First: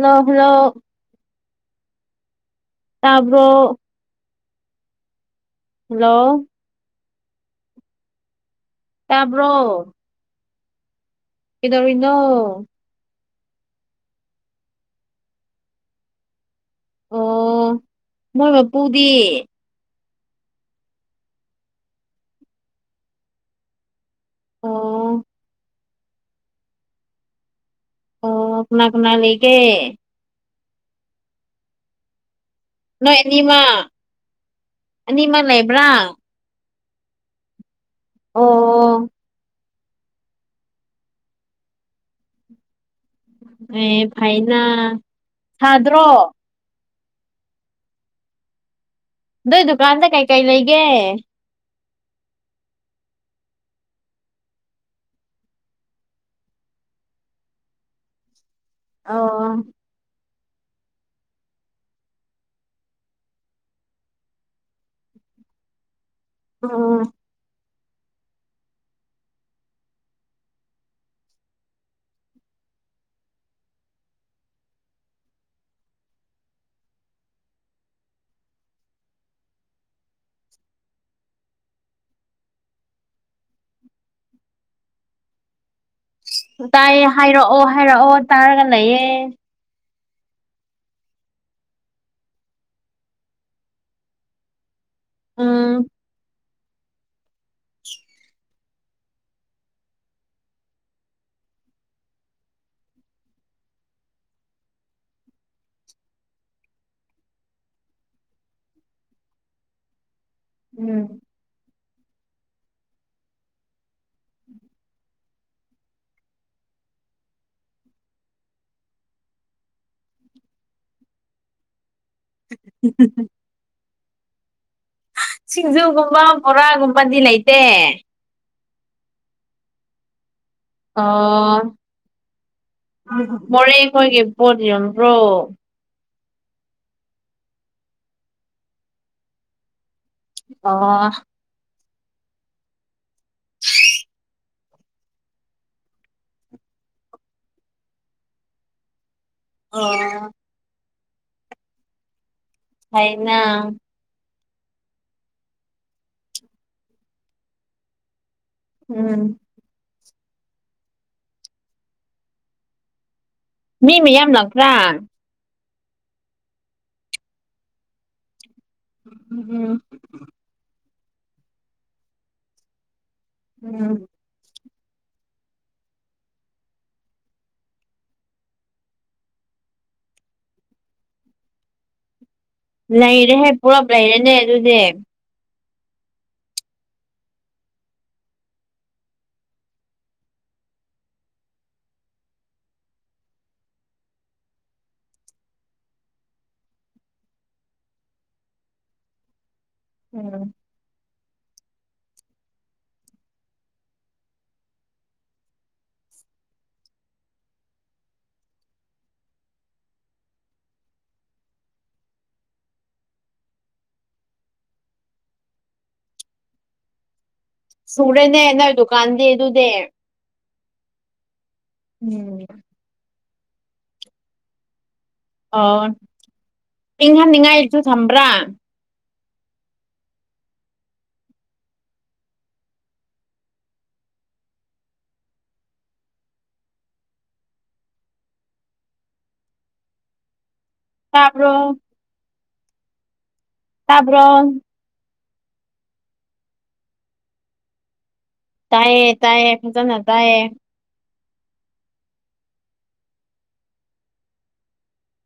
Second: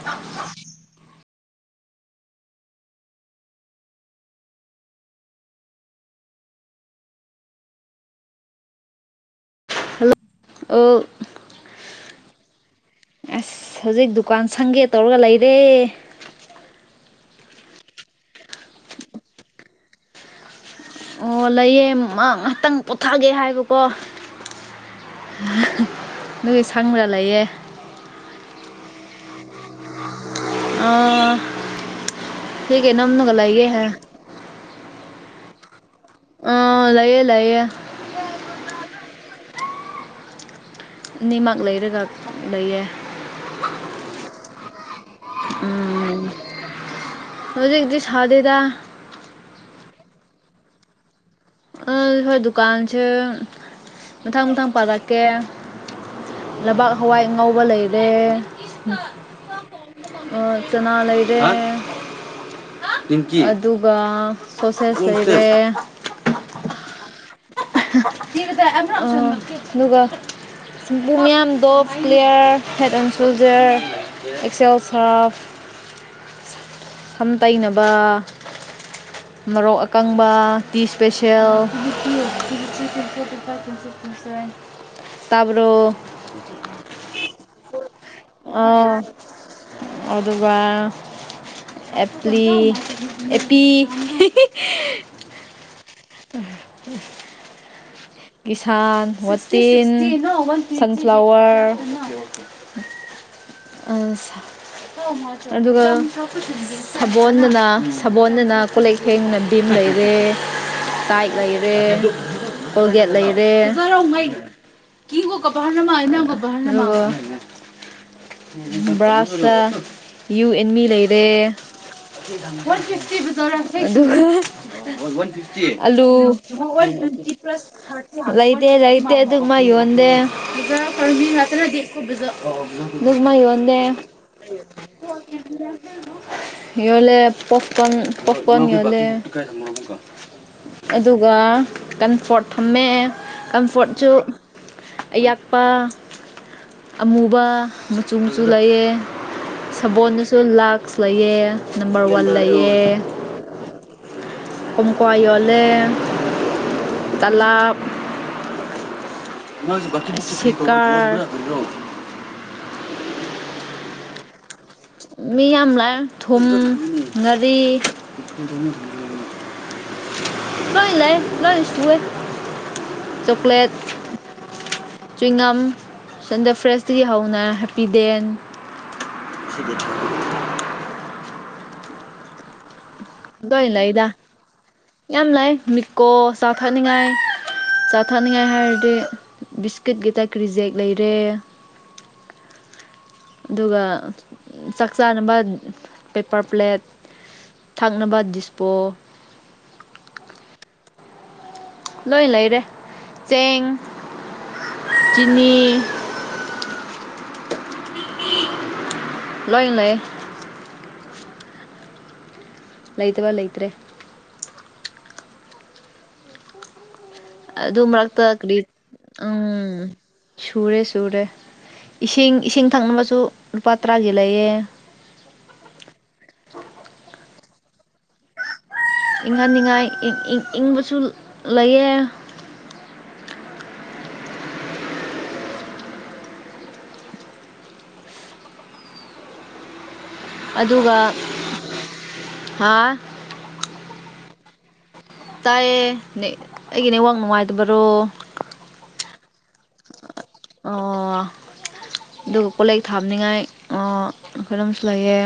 ꯂ ꯍꯅ ꯇꯥꯕ꯭ꯔꯣ ꯍꯜꯂꯣ ꯇꯥꯕ꯭ꯔꯣ ꯑ ꯑꯦꯗꯣ ꯏꯅꯣ ꯑꯁ ꯍꯧꯖꯤꯛ ꯗꯨꯀꯥꯟ ꯁꯪꯒꯦ ꯇꯧꯔꯒ ꯂꯩꯔꯦ ꯑꯣ ꯃꯣꯏ ꯃꯄꯨꯗꯤ ꯑꯣ ꯂꯩꯌꯦꯃ ꯉꯥꯏꯍꯥꯛꯇꯪ ꯄꯣꯊꯥꯒꯦ ꯍꯥꯏꯕꯀꯣ ꯑꯣ ꯅꯣꯏ ꯁꯪꯕ꯭ꯔꯥ ꯂꯩꯌꯦ ꯑꯣ ꯀꯅꯥ ꯀꯅꯥ ꯂꯩꯒꯦ ꯑ ꯍ ꯀꯅ ꯃꯨꯅꯒꯂꯏꯌꯦ ꯍꯥꯏ ꯅꯤꯃ ꯂꯩ ꯂꯩꯕ꯭ꯔꯥ ꯑ ꯂꯑꯌꯦ ꯂꯩꯑꯌꯦ ꯑꯣ ꯑꯣ ꯅꯤꯃꯛ ꯂꯩꯔꯒ ꯂꯩꯌꯦ ꯑꯦ ꯐꯥꯏꯅꯥ ꯎꯝ ꯍꯧꯖꯤꯗꯤ ꯁꯥꯗꯦꯗ ꯅꯣꯏ ꯗꯨꯀꯥꯟꯗ ꯀꯩꯀꯩ ꯂꯩꯒꯦ ꯑ ꯍꯣꯏ ꯗꯨꯀꯥꯟꯁꯦ ꯃꯊꯪ ꯃꯊꯪ ꯄꯥꯔꯛꯀꯦ ꯂꯩꯕꯥꯛ ꯍꯋꯥꯏ ꯉꯥꯎꯧꯕ ꯂꯩꯔꯦ ꯑ ꯑ ꯆꯅꯥ ꯂꯩ ꯏꯗꯦꯅꯦ ꯑꯗꯨꯒ ꯁꯣꯠ ꯁꯦꯠꯁꯁꯦ ꯎꯝ ꯑ ꯑꯗꯨꯒ ꯄ ꯃꯌꯥꯝ ꯗꯣꯞ ꯀ꯭ꯂꯂꯤꯌꯥꯌꯔ ꯍꯦꯠ ꯑꯦꯟ ꯁꯣꯜꯖꯔ ꯑꯦꯛꯁꯦꯜ ꯁꯥꯔꯐ ꯁꯝ ꯇꯩꯅꯕ ꯃꯣꯔꯣꯛ ꯑꯀꯪꯕ ꯇꯤ ꯏꯁꯄꯦꯁꯦꯜ ꯆ ꯇꯄ ꯇꯄ ꯀ ꯀꯁ ꯇꯥꯕ꯭ꯔꯣ ꯇꯥꯏꯌꯦ ꯍꯥꯏꯔꯛꯑꯣ ꯍꯥꯏꯔꯛꯑꯣ ꯇꯥꯔꯒ ꯑ ꯂꯩꯌꯦ ꯑꯗꯨꯒ ꯑꯦꯄꯂꯤ ꯑꯦꯄꯤꯤ ꯎꯝ ꯎꯝ ꯎꯝ ꯀꯤꯁꯥꯟ ꯋꯥꯇꯤꯟ ꯁꯟꯐ꯭ꯂꯋꯔ ꯑ ꯑꯗꯨꯒ ꯁꯥꯜꯗꯅ ꯁꯥꯕꯣꯜꯗꯅ ꯀꯣꯂꯦꯛ ꯍꯦꯡꯅꯕꯤ ꯑꯩꯗꯒꯤ ꯎꯝ ꯇꯥꯏꯠ ꯂꯩꯔꯦ ꯀꯣꯜꯒꯦꯠ ꯂꯩꯔꯦ ꯀ ꯀꯣ ꯀ ꯄꯍꯔꯅ ꯃꯥꯩꯅꯒ ꯄꯅ ꯕ꯭ꯔꯥꯁꯇ ꯌꯨ ꯑꯦꯟꯃꯤ ꯂꯩꯔꯦ ꯑꯗꯨꯒ ꯁꯤꯡꯖꯨꯒꯨꯝꯕ ꯑꯂꯨ ꯕꯣꯔꯥꯒꯨꯝꯕꯗꯤ ꯂꯩꯇꯦ ꯂꯩꯇꯦ ꯂꯩꯇꯦ ꯑꯗꯨꯒ ꯃꯥ ꯌꯣꯟꯗꯦ ꯑꯣ ꯖꯃꯤꯅꯣ ꯅꯃ ꯌ ꯌꯗꯦ ꯄꯣꯌꯝꯝꯕ꯭ꯔꯣ ꯌꯍꯂ ꯄꯣꯞꯀꯟ ꯄꯣꯞꯀꯟ ꯌꯤꯌꯣꯦ ꯑꯣ ꯑꯗꯨꯒ ꯀꯝꯐꯣꯔꯠ ꯊꯝꯃꯦꯦ ꯀꯝꯐꯣꯔꯠꯁꯨ ꯑꯌꯥꯛꯄ ꯑꯃꯨꯕ ꯃꯆꯨ ꯃꯆꯨ ꯂꯩꯌꯦꯦ ꯁꯕꯣꯜꯅꯁꯨ ꯂꯥꯛꯁ ꯂꯩꯌꯦ ꯅꯝꯕꯔ ꯋꯥꯟ ꯂꯩ ꯍꯥꯏꯅ ꯀꯣꯡꯀꯋꯥ ꯏꯍꯦ ꯇꯂꯥꯞ ꯎꯝ ꯁꯤꯀꯥ ꯃꯤ ꯃꯤꯌꯥꯝ ꯂꯪꯦ ꯃꯤ ꯌꯥꯝ ꯂꯥꯛꯑꯦ ꯊꯨꯝ ꯉꯥꯔꯤ ꯎꯝ ꯂꯣꯏ ꯂꯩ ꯂꯣꯏ ꯁꯋꯦ ꯆꯣꯀ꯭ꯂꯦꯠ ꯎꯝ ꯆꯤꯉꯝ ꯁꯟꯗ ꯐ꯭ꯔꯦꯁꯇꯗꯒꯤ ꯍꯧꯅ ꯍꯦꯄꯤ ꯗꯦꯟ ꯁꯤꯕꯤꯗ ꯂꯩꯔꯦꯍꯦ ꯂꯣꯏ ꯄꯨꯂꯞ ꯂꯩꯗ ꯂꯩꯔꯅꯦ ꯑꯗꯨꯗꯤ ꯌꯥꯝ ꯂꯩ ꯃꯤꯀꯣ ꯆ ꯆꯥꯎꯊꯛꯅꯤꯡꯉꯥꯏ ꯆꯥꯊꯛꯅꯤꯡꯉꯥꯏ ꯍꯥꯏꯔꯗꯤ ꯕꯤꯁꯀꯤꯠ ꯇ ꯀ ꯔꯤꯖꯦꯛ ꯂꯩꯔꯦ ꯑꯗꯨꯒ ꯆꯥꯛ ꯆꯥꯅꯕ ꯄꯦꯄꯔ ꯄ꯭ꯂꯦꯠ ꯊꯥꯛꯅꯕ ꯗꯤꯁꯄꯣ ꯎꯝ ꯂꯣꯏ ꯂꯩꯔꯦ ꯆꯦꯡ ꯆꯤꯅꯤ ꯂꯣꯏ ꯂ ꯂꯩꯇꯕ ꯂꯩꯇ꯭ꯔꯦ ꯑꯗꯨ ꯃꯔꯛꯇ ꯁꯨꯔꯦꯅꯦ ꯀ ꯅꯣꯏ ꯗꯨꯀꯥꯟꯗꯤ ꯑꯗꯨꯗꯤ ꯎꯝ ꯁꯨꯔꯦ ꯁꯨꯔꯦ ꯏꯁꯤꯡ ꯎꯝ ꯏꯁꯤꯡ ꯊꯛꯅꯕꯁꯨ ꯂꯨꯄꯥ ꯇꯔꯥꯒꯤ ꯂꯩꯌꯦꯦ ꯑꯣ ꯏꯪꯍꯟꯅꯤꯡꯉꯥꯏꯁꯨ ꯊꯝꯕ꯭ꯔꯥ ꯏꯪꯍꯟꯅꯤꯡꯉꯥꯏ ꯏꯪꯕꯁꯨ ꯂꯩꯌꯦ ꯇꯞ꯭ꯔꯣ ꯍꯥꯥ ꯇꯄꯔꯣ ꯇꯥꯏꯌꯦ ꯑꯩꯒꯤꯅꯦꯋꯥꯛ ꯅꯨꯡꯉꯥꯏꯇꯕꯔꯣ ꯇꯥꯏꯌꯦ ꯇꯥꯏꯌꯦ ꯅ ꯑꯣ ꯑꯗꯨꯒ ꯀꯣꯂꯦꯛ ꯊꯥꯕꯅꯤꯡꯉꯥꯏ ꯀꯣꯏꯩꯅ ꯑꯃꯁꯝꯁꯨ ꯂꯩꯑꯦ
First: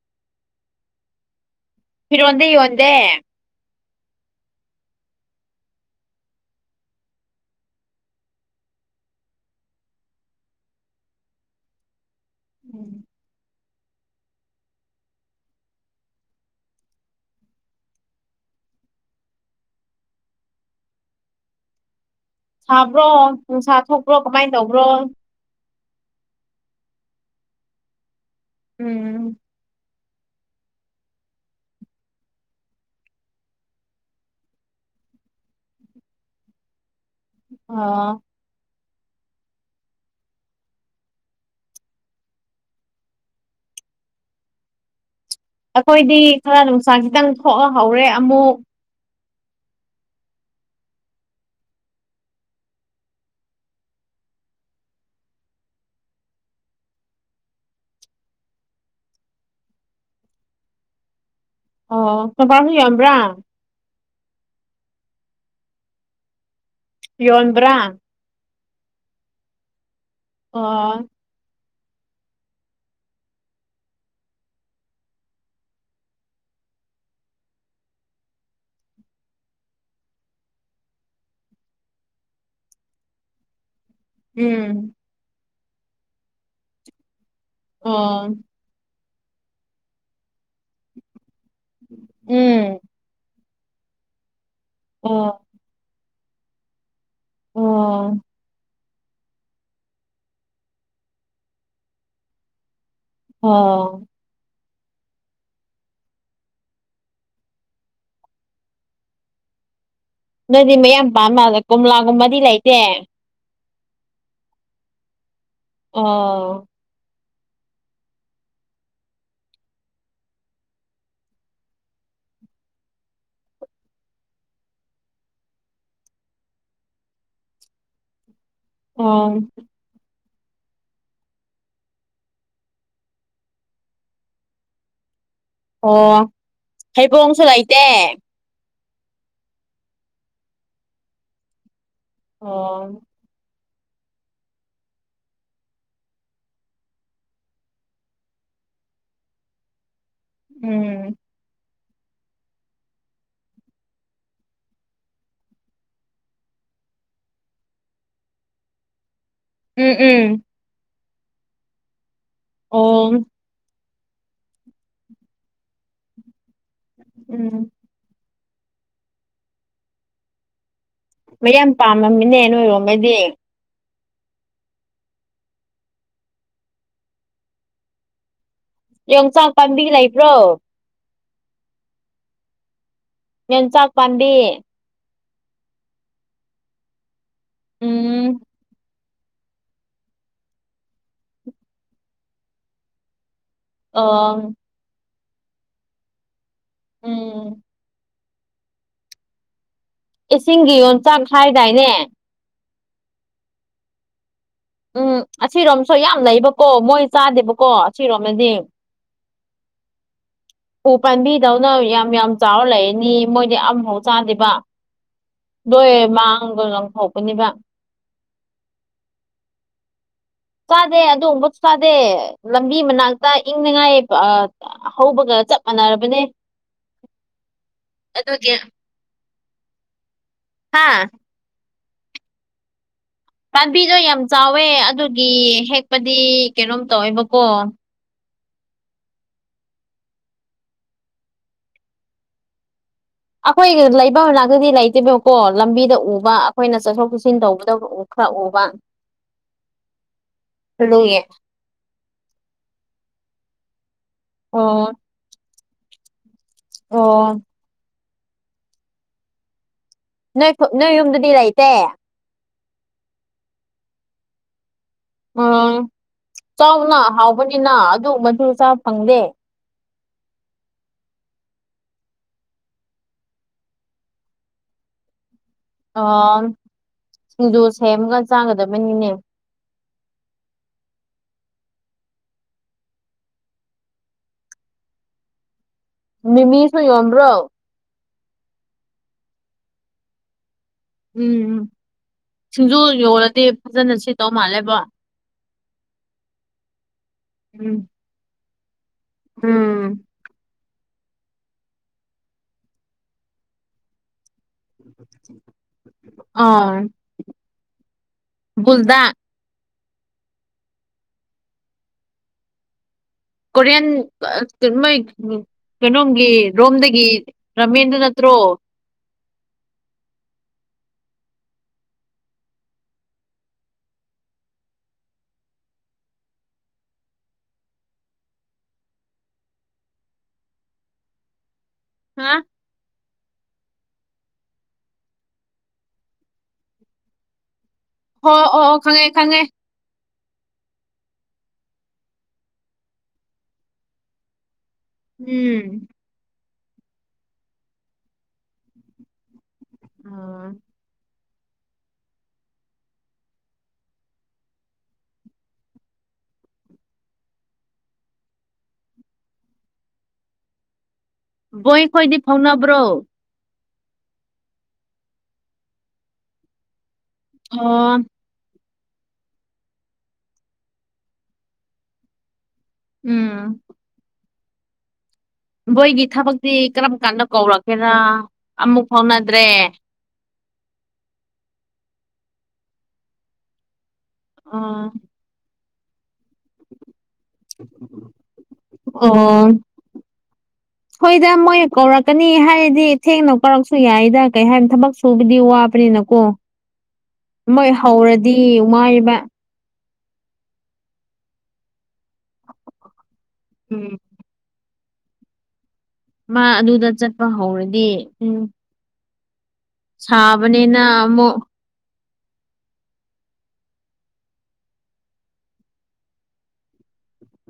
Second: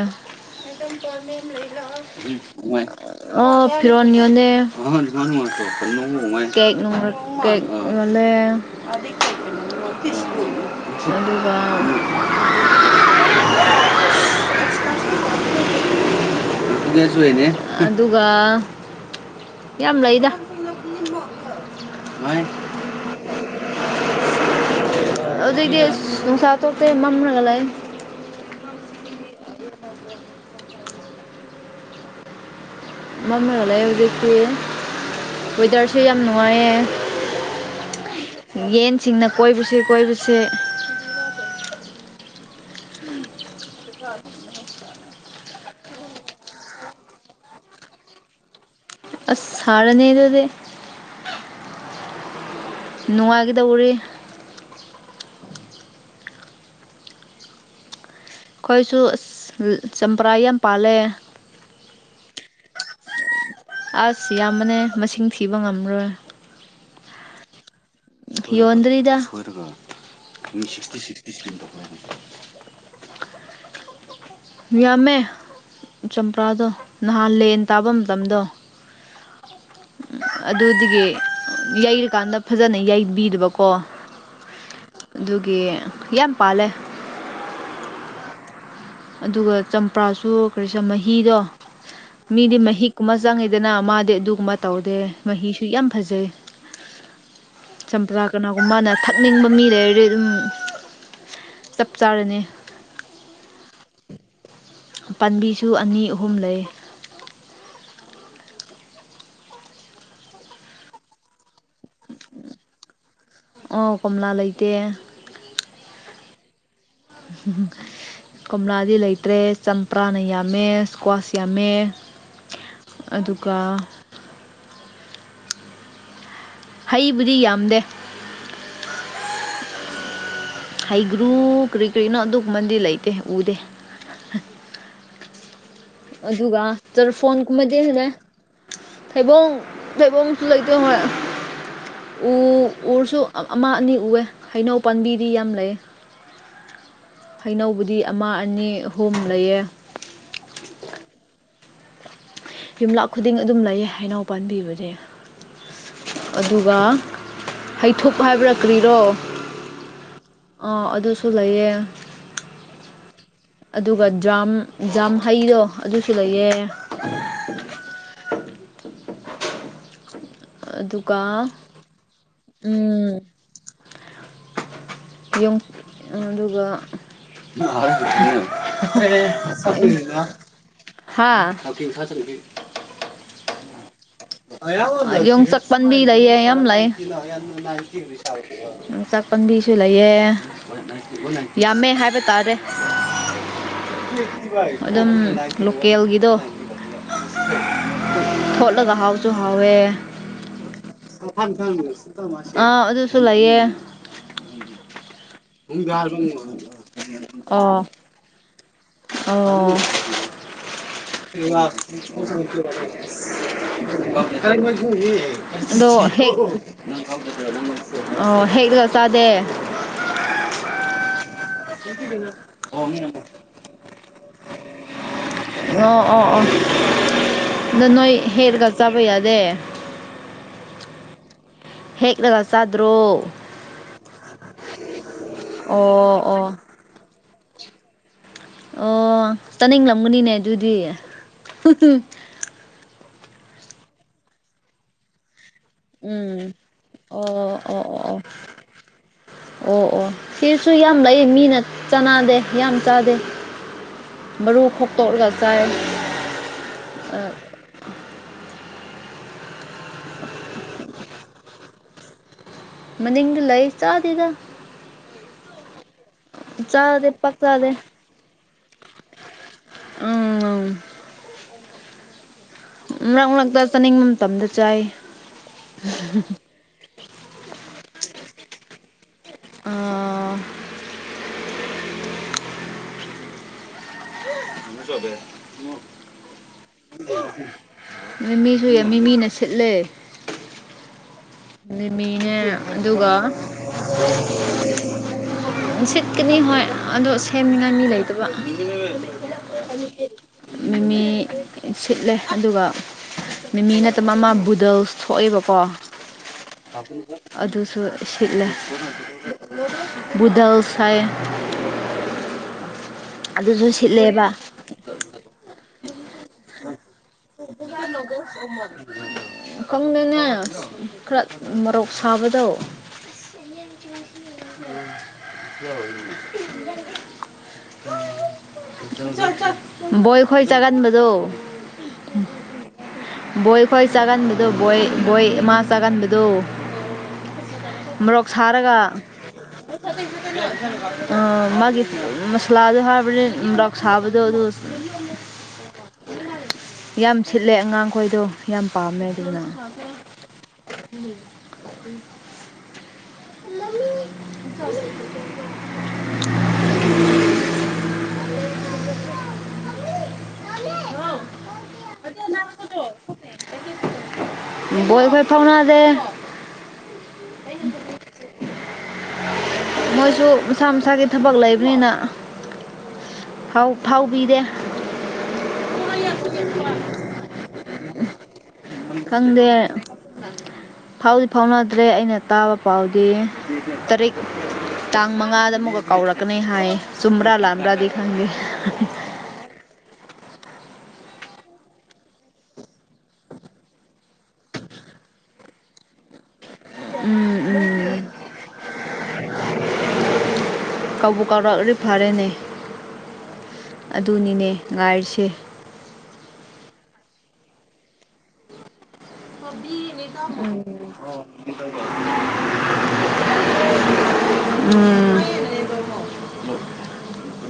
ꯐꯤꯔꯣꯟꯗꯤ ꯌꯣꯟꯗꯦ ꯎꯝ ꯐꯤꯔꯣꯟ ꯌꯣꯜꯂꯦ ꯀ ꯌꯣꯜꯂꯦ ꯑꯗꯨꯒ ꯎꯝ [unintelligible] ꯁꯨꯅꯦ ꯑꯗꯨꯒ ꯌꯥꯝ ꯂꯩꯗ ꯁꯥꯕ꯭ꯔꯣ ꯅꯨꯡꯁꯥ ꯊꯣꯛꯄ꯭ꯔꯣ ꯀꯃꯥꯏꯅ ꯇꯧꯕ꯭ꯔꯣ ꯑꯗꯨꯗꯒꯤꯁ ꯅꯨꯡꯁꯥ ꯊꯣꯛꯣꯛꯇꯦ ꯃꯝꯂꯒ ꯂꯩ ꯎꯝ ꯑꯃꯝ ꯑꯣꯏꯣ ꯂꯩ ꯍꯧꯖꯤꯛꯇꯤ ꯋꯦꯗꯔꯁꯨ ꯌꯥꯝ ꯅꯨꯡꯉꯥꯏꯌꯦ ꯑꯥ ꯌꯦꯟꯁꯤꯡꯅ ꯀꯣꯏꯕꯁꯦ ꯀꯣꯏꯕꯁꯦ ꯅꯅ ꯑꯩꯈꯣꯏꯗꯤ ꯈꯔ ꯅꯨꯡꯁꯥ ꯈꯤꯇꯪ ꯊꯣꯛꯑꯍꯧꯔꯦ ꯑꯃꯨꯛ ꯑ ꯁꯥꯔꯅꯦꯗꯗꯤ ꯅꯨꯡꯉꯥꯏꯈꯤꯗ ꯎꯔꯤ ꯑꯩꯈꯣꯏꯁꯨ ꯑꯁ ꯆꯝꯄꯔꯥ ꯌꯥꯝ ꯄꯥꯜꯂꯦ ꯑꯣ ꯃꯄꯥꯟꯁꯨ ꯌꯣꯟꯝꯕ꯭ꯔꯥ ꯑꯁ ꯌꯥꯝꯕꯅꯦ ꯃꯁꯤꯡ ꯊꯤꯕ ꯉꯝꯔꯣꯏ ꯌꯣꯟꯕ꯭ꯔꯥ ꯌꯣꯟꯗ꯭ꯔꯤꯗ ꯑꯣ ꯇꯧꯈꯠꯂꯛꯏ ꯉꯃꯦ ꯆꯝꯄ꯭ꯔꯥꯗꯣ ꯅꯍꯥꯟ ꯂꯦꯟ ꯇꯥꯕ ꯃꯇꯝꯗꯣ ꯑꯗꯨꯒꯤ ꯌꯩꯔꯀꯥꯟꯗ ꯐꯖꯅ ꯌꯩꯕꯤꯗꯕꯀꯣ ꯎꯝ ꯑꯗꯨꯒꯤ ꯌꯥꯝ ꯄꯥꯜꯂꯦ ꯑꯣ ꯑꯗꯨꯒ ꯆꯝꯄ꯭ꯔꯥꯁꯨ ꯀꯔꯤꯁ ꯃꯍꯤꯗꯣ ꯃꯤꯗꯤ ꯎꯝ ꯃꯍꯤꯛꯀꯨꯝꯕ ꯆꯪꯉꯦ ꯗꯅ ꯑꯃꯗꯤꯗꯤ ꯑꯗꯨꯒꯨꯝꯕ ꯇꯧꯗꯦ ꯑꯣ ꯃꯍꯤꯁꯨ ꯌꯥꯝ ꯐꯖꯩ ꯑꯣ ꯆꯄꯔ ꯀꯅꯥꯒꯨꯝꯃ ꯅ ꯊꯛꯅꯤꯡꯕ ꯃꯤ ꯂꯩꯔꯗꯤ ꯑꯗꯨꯝ ꯆꯞ ꯆꯥꯔꯅꯤ ꯑꯣ ꯄꯥꯝꯕꯤꯁꯨ ꯑꯅꯤ ꯑꯍꯨꯝ ꯂꯩ ꯅꯣꯏꯗꯤ ꯃꯌꯥꯝ ꯄꯥꯝꯃꯦꯂ ꯀꯣꯝꯂꯥꯒꯨꯝꯕꯗꯤ ꯂꯩꯇꯦ ꯑꯣ ꯀꯣꯝꯂꯥ ꯂꯩꯇꯦ ꯑꯣ ꯀꯣꯝꯂꯥꯗꯤ ꯂꯩꯇ꯭ꯔꯦ ꯆꯝꯄ꯭ꯔꯥꯅ ꯌꯥꯝꯃꯦ ꯏꯁꯀ꯭ꯋꯥꯁ ꯌꯥꯝꯃꯦ ꯑꯗꯨꯒ ꯍꯩꯕꯨꯗꯤ ꯌꯥꯝꯗꯦ ꯑꯣ ꯍꯩꯒ꯭ꯔꯨ ꯀꯔꯤ ꯀꯔꯤꯅꯣ ꯑꯗꯨꯒꯨꯝꯕꯗꯤ ꯂꯩꯇꯦ ꯎꯗꯦ ꯑꯣ ꯑꯗꯨꯒ ꯃꯔ ꯊꯩꯕꯣꯡꯁꯨ ꯐꯣꯟꯣꯟ ꯂꯩꯇꯦ ꯃꯗꯤꯂ ꯊꯩꯕꯣꯡ ꯊꯩꯕꯣꯡꯁꯨ ꯂꯩꯇ ꯍꯣꯏ ꯎ ꯑꯣ ꯎꯁꯨ ꯑꯃ ꯑꯅꯤ ꯎꯑꯦ ꯍꯩꯅꯧ ꯄꯥꯝꯕꯤꯗꯤ ꯌꯥꯝ ꯂꯩ ꯍꯩꯅꯧꯕꯕꯨꯗꯤ ꯑꯃ ꯑꯅꯤ ꯑꯍꯣꯨꯝ ꯂꯩꯌꯦ ꯎꯝ ꯌꯨꯝꯂꯥ ꯈꯨꯗꯤꯡ ꯑꯗꯨꯝ ꯂꯩꯌꯦ ꯍꯥꯏꯅ ꯄꯥꯟꯕꯤꯕꯁꯦ ꯑꯗꯨꯒ ꯍꯩꯊꯨꯞ ꯍꯥꯏꯕꯔꯛ ꯀ꯭ꯔꯤꯔꯣ ꯎꯝ ꯎꯝ ꯁ ꯂꯩꯌꯦ ꯑꯣ ꯑꯗꯨꯒ ꯖ꯭ꯔꯥꯝ ꯖ꯭ꯔꯥꯝ ꯍꯩꯗꯣ ꯑꯗꯨꯁꯨ ꯂꯩꯌꯦ ꯎꯝ ꯑꯗꯨ ꯃꯌꯥꯝ ꯄꯥꯝꯃꯝꯃꯤꯅꯦ ꯅꯣꯏꯔꯣꯝꯒꯩꯗꯤ ꯌ ꯑꯗꯨꯒ ꯌꯣꯡꯆꯥꯛ ꯄꯥꯝꯕꯤ ꯂꯩꯕ꯭ꯔꯣ [unintelligible] ꯃꯟ ꯆꯥꯛ ꯄꯝꯕ ꯌꯁꯛꯄꯟꯕꯤ ꯂꯩꯌꯦ ꯌꯥꯝ ꯂꯩ ꯎꯝ ꯄꯥꯝꯕꯤꯁꯨ ꯂꯩꯌꯦ ꯌꯥꯝꯃꯦ ꯍꯥꯏꯕ ꯇꯥꯔꯦ ꯑꯣ ꯑꯗꯨꯝ ꯂꯣꯀꯦꯜꯒꯤꯗꯣ ꯎꯝ ꯊꯣꯠꯂꯒ ꯍꯥꯎꯁꯨ ꯍꯋꯦ ꯏꯁꯤꯡꯒꯤ ꯌꯣꯟꯆꯥꯛ ꯍꯥꯏꯥꯏꯗꯥꯏꯅꯦ ꯑꯥ ꯑꯗꯨꯁꯨ ꯂꯩꯌꯦꯦ ꯎꯝ ꯑꯁꯤꯔꯣꯝꯁꯨ ꯌꯥꯝ ꯂꯩꯕꯀꯣ ꯃꯣꯏ ꯆꯥꯗꯦꯕꯀꯣ ꯑꯣ ꯑꯁꯤꯔꯣꯝꯅꯗꯤ ꯑꯣ ꯎ ꯄꯥꯝꯕꯤꯗꯧꯅ ꯌꯥꯝ ꯌꯥꯝ ꯆꯥꯎꯔ ꯂꯩꯔꯅꯤ ꯃꯣꯏꯗꯤ ꯑꯝꯐꯥꯎ ꯔ ꯆꯥꯗꯦꯕ ꯂꯣꯏ ꯑꯗꯣ ꯍꯦꯛ ꯃꯥꯡꯕ ꯂꯪꯊꯣꯛꯄꯅꯦꯕ ꯑꯣ ꯍꯦꯛ ꯂꯒ ꯆꯥꯗꯦ ꯆꯥꯗꯦ ꯑꯗꯨꯒꯨꯝꯕꯁꯨ ꯆꯥꯗꯦ ꯂꯝꯕꯤ ꯑꯣ ꯃꯅꯥꯛꯇ ꯏꯪꯅꯤꯉꯥꯏ ꯍꯧꯕꯒ ꯆ ꯑꯣ ꯑꯣ ꯑꯣ ꯑꯗ ꯅꯣꯏ ꯍꯦꯛꯂꯒ ꯆꯥꯕ ꯌꯥꯗꯦ ꯍꯥꯥ ꯍꯦꯛꯒ ꯅ ꯀꯜꯁꯗ꯭ꯔꯣ ꯄꯥꯝꯕꯤꯗꯣ ꯌꯥꯝ ꯆꯥꯎꯋꯦ ꯑꯗꯨꯒꯤ ꯑꯣ ꯍꯦꯛꯄꯗꯤ ꯑꯣ ꯀꯩꯅꯣꯝ ꯇꯧꯋꯦꯕꯀꯣ ꯑꯣ ꯆꯥꯅꯤꯡꯂꯝꯒꯅꯤꯅꯦ ꯑꯗꯨꯗꯤ ꯑꯩꯈꯣꯏ ꯂꯩꯐꯝ ꯂꯥꯛꯇꯗꯤ ꯂꯩꯇꯦꯕꯀꯣ ꯂꯝꯕꯤꯗ ꯎꯕ ꯎꯝ ꯑꯩꯈꯣꯏꯅ ꯆꯠꯊꯣꯛ ꯑꯣ ꯆꯠꯁꯤꯟ ꯇꯧꯕꯗ ꯑꯣ ꯑꯣ ꯑꯣ ꯈꯔ ꯎꯕ ꯑꯣ ꯑꯣ ꯁꯤꯁꯨ ꯌꯥꯝ ꯂꯩ ꯑꯗꯨꯒꯤ ꯃꯤꯅ ꯆꯅꯥꯗꯦ ꯌꯥꯝ ꯆꯥꯗꯦ ꯃꯔꯨ ꯑꯣ ꯈꯣꯛꯇꯣꯛꯂꯒ ꯆꯥꯏ ꯑꯣ ꯅꯣꯏ ꯅꯣꯏ ꯌꯨꯝꯗꯗꯤ ꯂꯩꯇꯦ ꯃꯅꯤꯡꯒ ꯂꯩ ꯆꯥꯗꯗ ꯎꯝ ꯆꯥꯎꯅ ꯄꯥꯛ ꯆꯥꯗꯦ ꯍꯥꯎꯕꯅꯤꯅ ꯑꯗꯨ ꯃꯗꯨꯆꯥꯥ ꯐꯪꯗꯦ ꯎꯥ ꯃꯔꯛ ꯃꯔꯛꯇ ꯆꯥꯅꯤꯡꯕ ꯃꯇꯝꯗ ꯆꯥꯏ ꯑ ꯁꯤꯡꯖꯨ ꯁꯦꯝꯃꯒ ꯆꯥꯒꯗꯕꯅꯤꯅꯦ ꯑꯥ ꯊ ꯆꯃꯦꯦ ꯃꯤꯃꯤꯁꯨ ꯌꯣꯟꯕ꯭ꯔꯣ ꯃꯤꯁꯨ ꯌꯥꯝ ꯃꯤꯃꯤꯅ ꯁꯤꯠꯂꯦ ꯎꯝ ꯑꯅꯤꯃꯤꯅꯦ ꯁꯤꯡꯖꯨ ꯑꯗꯨꯒꯒꯥ ꯌꯣꯜꯂꯗꯤ ꯐꯖꯅ ꯁꯤꯠꯇꯧ ꯃꯥꯜꯂꯦꯕꯣ ꯁꯤꯠꯀꯅꯤ ꯍꯣꯏ ꯑꯗꯣ ꯁꯦꯝꯃꯤꯉꯥꯏ ꯎꯝ ꯃꯤ ꯂꯩꯇꯕ ꯎꯝ ꯃꯤꯃꯤ ꯁꯤꯠꯂꯦ ꯑꯗꯨꯒ ꯃꯤꯃꯤ ꯅꯠꯇꯕ ꯃꯃꯥ ꯒꯨꯗꯜꯁ ꯊꯣꯛꯑꯦꯕꯀꯣ ꯑꯥ ꯑꯗꯨꯁꯨ ꯁꯤꯠꯅ ꯕꯨꯜꯗ ꯨꯗꯜ ꯁꯥꯏ ꯀꯣꯔꯤꯌꯥꯟ ꯀꯩꯅꯣꯝꯒꯤ ꯔꯣꯝꯗꯒꯤ ꯔꯥꯃꯦꯟꯗꯅ [inaudible] ꯈꯪꯗꯅꯦ ꯈꯔ ꯃꯔꯣꯛ ꯁꯥꯕꯗꯣ ꯏ ꯆꯨꯁ ꯑꯣꯏ ꯕꯣꯏ ꯈꯣꯏ ꯆꯥꯒꯟꯕꯗꯣ ꯍꯥ ꯕꯣꯏ ꯈꯈꯣꯏ ꯆꯥꯒꯟꯕꯗꯨ ꯕꯣꯏ ꯕꯣꯏ ꯃꯥ ꯆꯥꯒꯟꯕꯗꯨ ꯃꯣꯔꯣꯛ ꯍꯣ ꯑꯣ ꯁꯥꯔꯒ ꯑꯣ ꯈꯪꯉꯦ ꯈꯪꯉꯦ ꯃꯥꯒꯤ ꯃꯁꯂꯥꯗꯣ ꯍꯥꯏꯕꯅꯤ ꯔꯥꯛ ꯁꯥꯕꯗꯣ ꯑꯗꯨ ꯎꯝ ꯌꯥꯝ ꯁꯤꯠꯂꯦ ꯑꯉꯥꯡꯈꯣꯏꯗꯣ ꯌꯥꯝ ꯄꯥꯝꯃꯦ ꯑꯗꯨꯅ ꯑꯥ ꯎꯝ ꯃ ꯍꯥꯎ ꯕꯣꯏꯈꯣꯏꯗꯤ ꯐꯥꯎꯅꯕ꯭ꯔꯣ ꯣꯏꯕꯣꯏ ꯐꯥꯎꯅꯗꯦ ꯑꯣ ꯃꯣꯏꯁꯨ ꯃꯁꯥ ꯃꯁꯥꯒꯤ ꯊꯕꯛ ꯂꯩꯕꯅꯤꯅ ꯍꯥꯎ ꯐꯥꯎꯥꯎ ꯄꯤꯗꯦ ꯃꯣꯏꯒꯤ ꯊꯕꯛꯇꯤ ꯀꯔꯝ ꯀꯥꯟꯗ ꯀꯧꯔꯛꯀꯦꯔ ꯑꯃꯨꯛ ꯈꯪꯗꯦ ꯐꯥꯎꯅꯗ꯭ꯔꯦ ꯐꯥꯎꯗꯤ ꯐꯥꯎꯅꯗ꯭ꯔꯦ ꯑꯩꯅ ꯇꯥꯕ ꯄꯥꯎꯗꯤ ꯇꯔꯛ ꯑꯥ ꯇꯥꯡ ꯃꯉꯥꯗ ꯑꯃꯨꯛꯀ ꯀꯥꯎꯔꯛꯀꯅꯤ ꯍꯥꯏꯌꯦ ꯁꯃꯔꯥ ꯂꯔꯥ ꯈꯥꯡꯒ ꯑꯣ ꯍꯣꯏꯗ ꯃꯣꯏ ꯀꯧꯔꯛꯀꯅꯤ ꯍꯥꯏꯔꯗꯤ ꯊꯦꯡꯅ ꯀꯧꯔꯛꯁꯨ ꯌꯥꯏꯗ ꯀꯩ ꯍꯥꯏꯅꯤ ꯊꯕꯛ ꯁꯨꯕꯗꯤ ꯋꯥꯕꯥ ꯅꯀꯣ ꯎꯝ ꯎꯝ ꯃꯣꯏ ꯍꯧꯔꯗꯤ ꯋꯥꯔꯤꯕ ꯀꯧꯕ ꯀꯧꯔꯛꯔꯤ ꯐꯔꯦꯅꯦ ꯎꯝ ꯑꯗꯨꯅꯤꯅꯦ ꯉꯔꯁ ꯃꯥ ꯑꯗꯨꯗ ꯆꯠꯄ ꯍꯧꯔꯗꯤ ꯎꯝ ꯕꯤꯅꯤꯇ ꯎꯝ ꯁꯥꯕꯅꯤꯅ ꯑꯃꯨꯛ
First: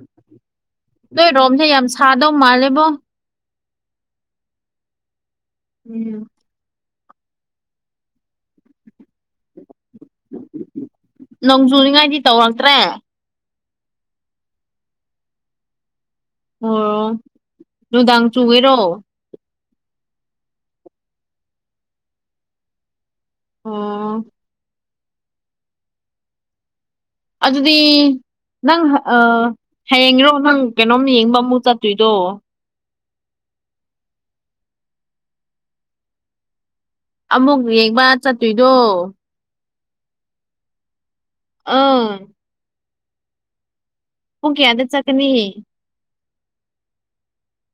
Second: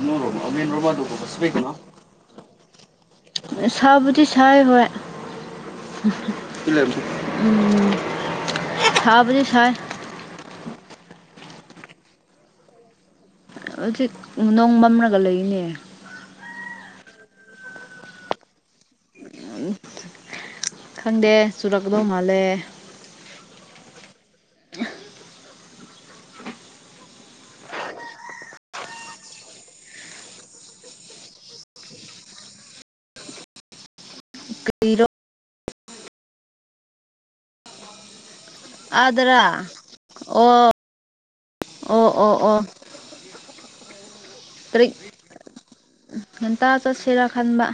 ꯏꯟꯅ ꯔ ꯅꯣꯏ ꯔꯣꯝꯁꯦ ꯌꯥꯝ ꯁꯥꯗꯧ ꯃꯥꯜꯂꯦꯕꯣ ꯁꯥꯎꯕꯗꯤ ꯁꯥꯏ ꯍ ꯎꯝ ꯎꯝ ꯊꯥꯕꯖꯦ ꯁꯑ ꯅꯣꯡꯖꯨꯅꯤꯉꯥꯏꯗꯤ ꯇꯧꯔꯛꯇ꯭ꯔꯦ ꯍꯧꯖꯤꯛ ꯅꯣꯡ ꯃꯝꯂꯒ ꯂꯩꯅꯦ ꯑꯣ ꯅꯨꯡꯗꯥꯡ ꯆꯨꯒꯦꯔꯣ ꯈꯪꯗꯦ ꯆꯨꯔꯛꯀꯗꯧ ꯃꯥꯜꯂꯦ ꯑ [inaudible] ꯑꯗꯨ ꯑꯗꯨꯗꯤ ꯅꯪ ꯍꯌꯦꯡꯔꯣ ꯅꯪ ꯀꯩꯅꯣꯝ ꯌꯦꯡꯕ ꯑꯃꯨꯛ ꯆꯠꯇꯣꯏꯗꯣ ꯀꯔꯣ ꯑꯃꯨꯛ ꯌꯦꯡꯕ ꯆꯠꯇꯣꯏꯗꯣ ꯑꯥꯗꯔꯥ ꯑꯣ ꯑꯣ ꯑꯥ ꯑꯣ ꯑꯣ ꯍꯨꯡ ꯀꯌꯥꯗ ꯇꯔꯤꯛ ꯆꯀꯅꯤ ꯉꯟꯇꯥ ꯆꯠꯁꯤꯔꯥ ꯈꯟꯕ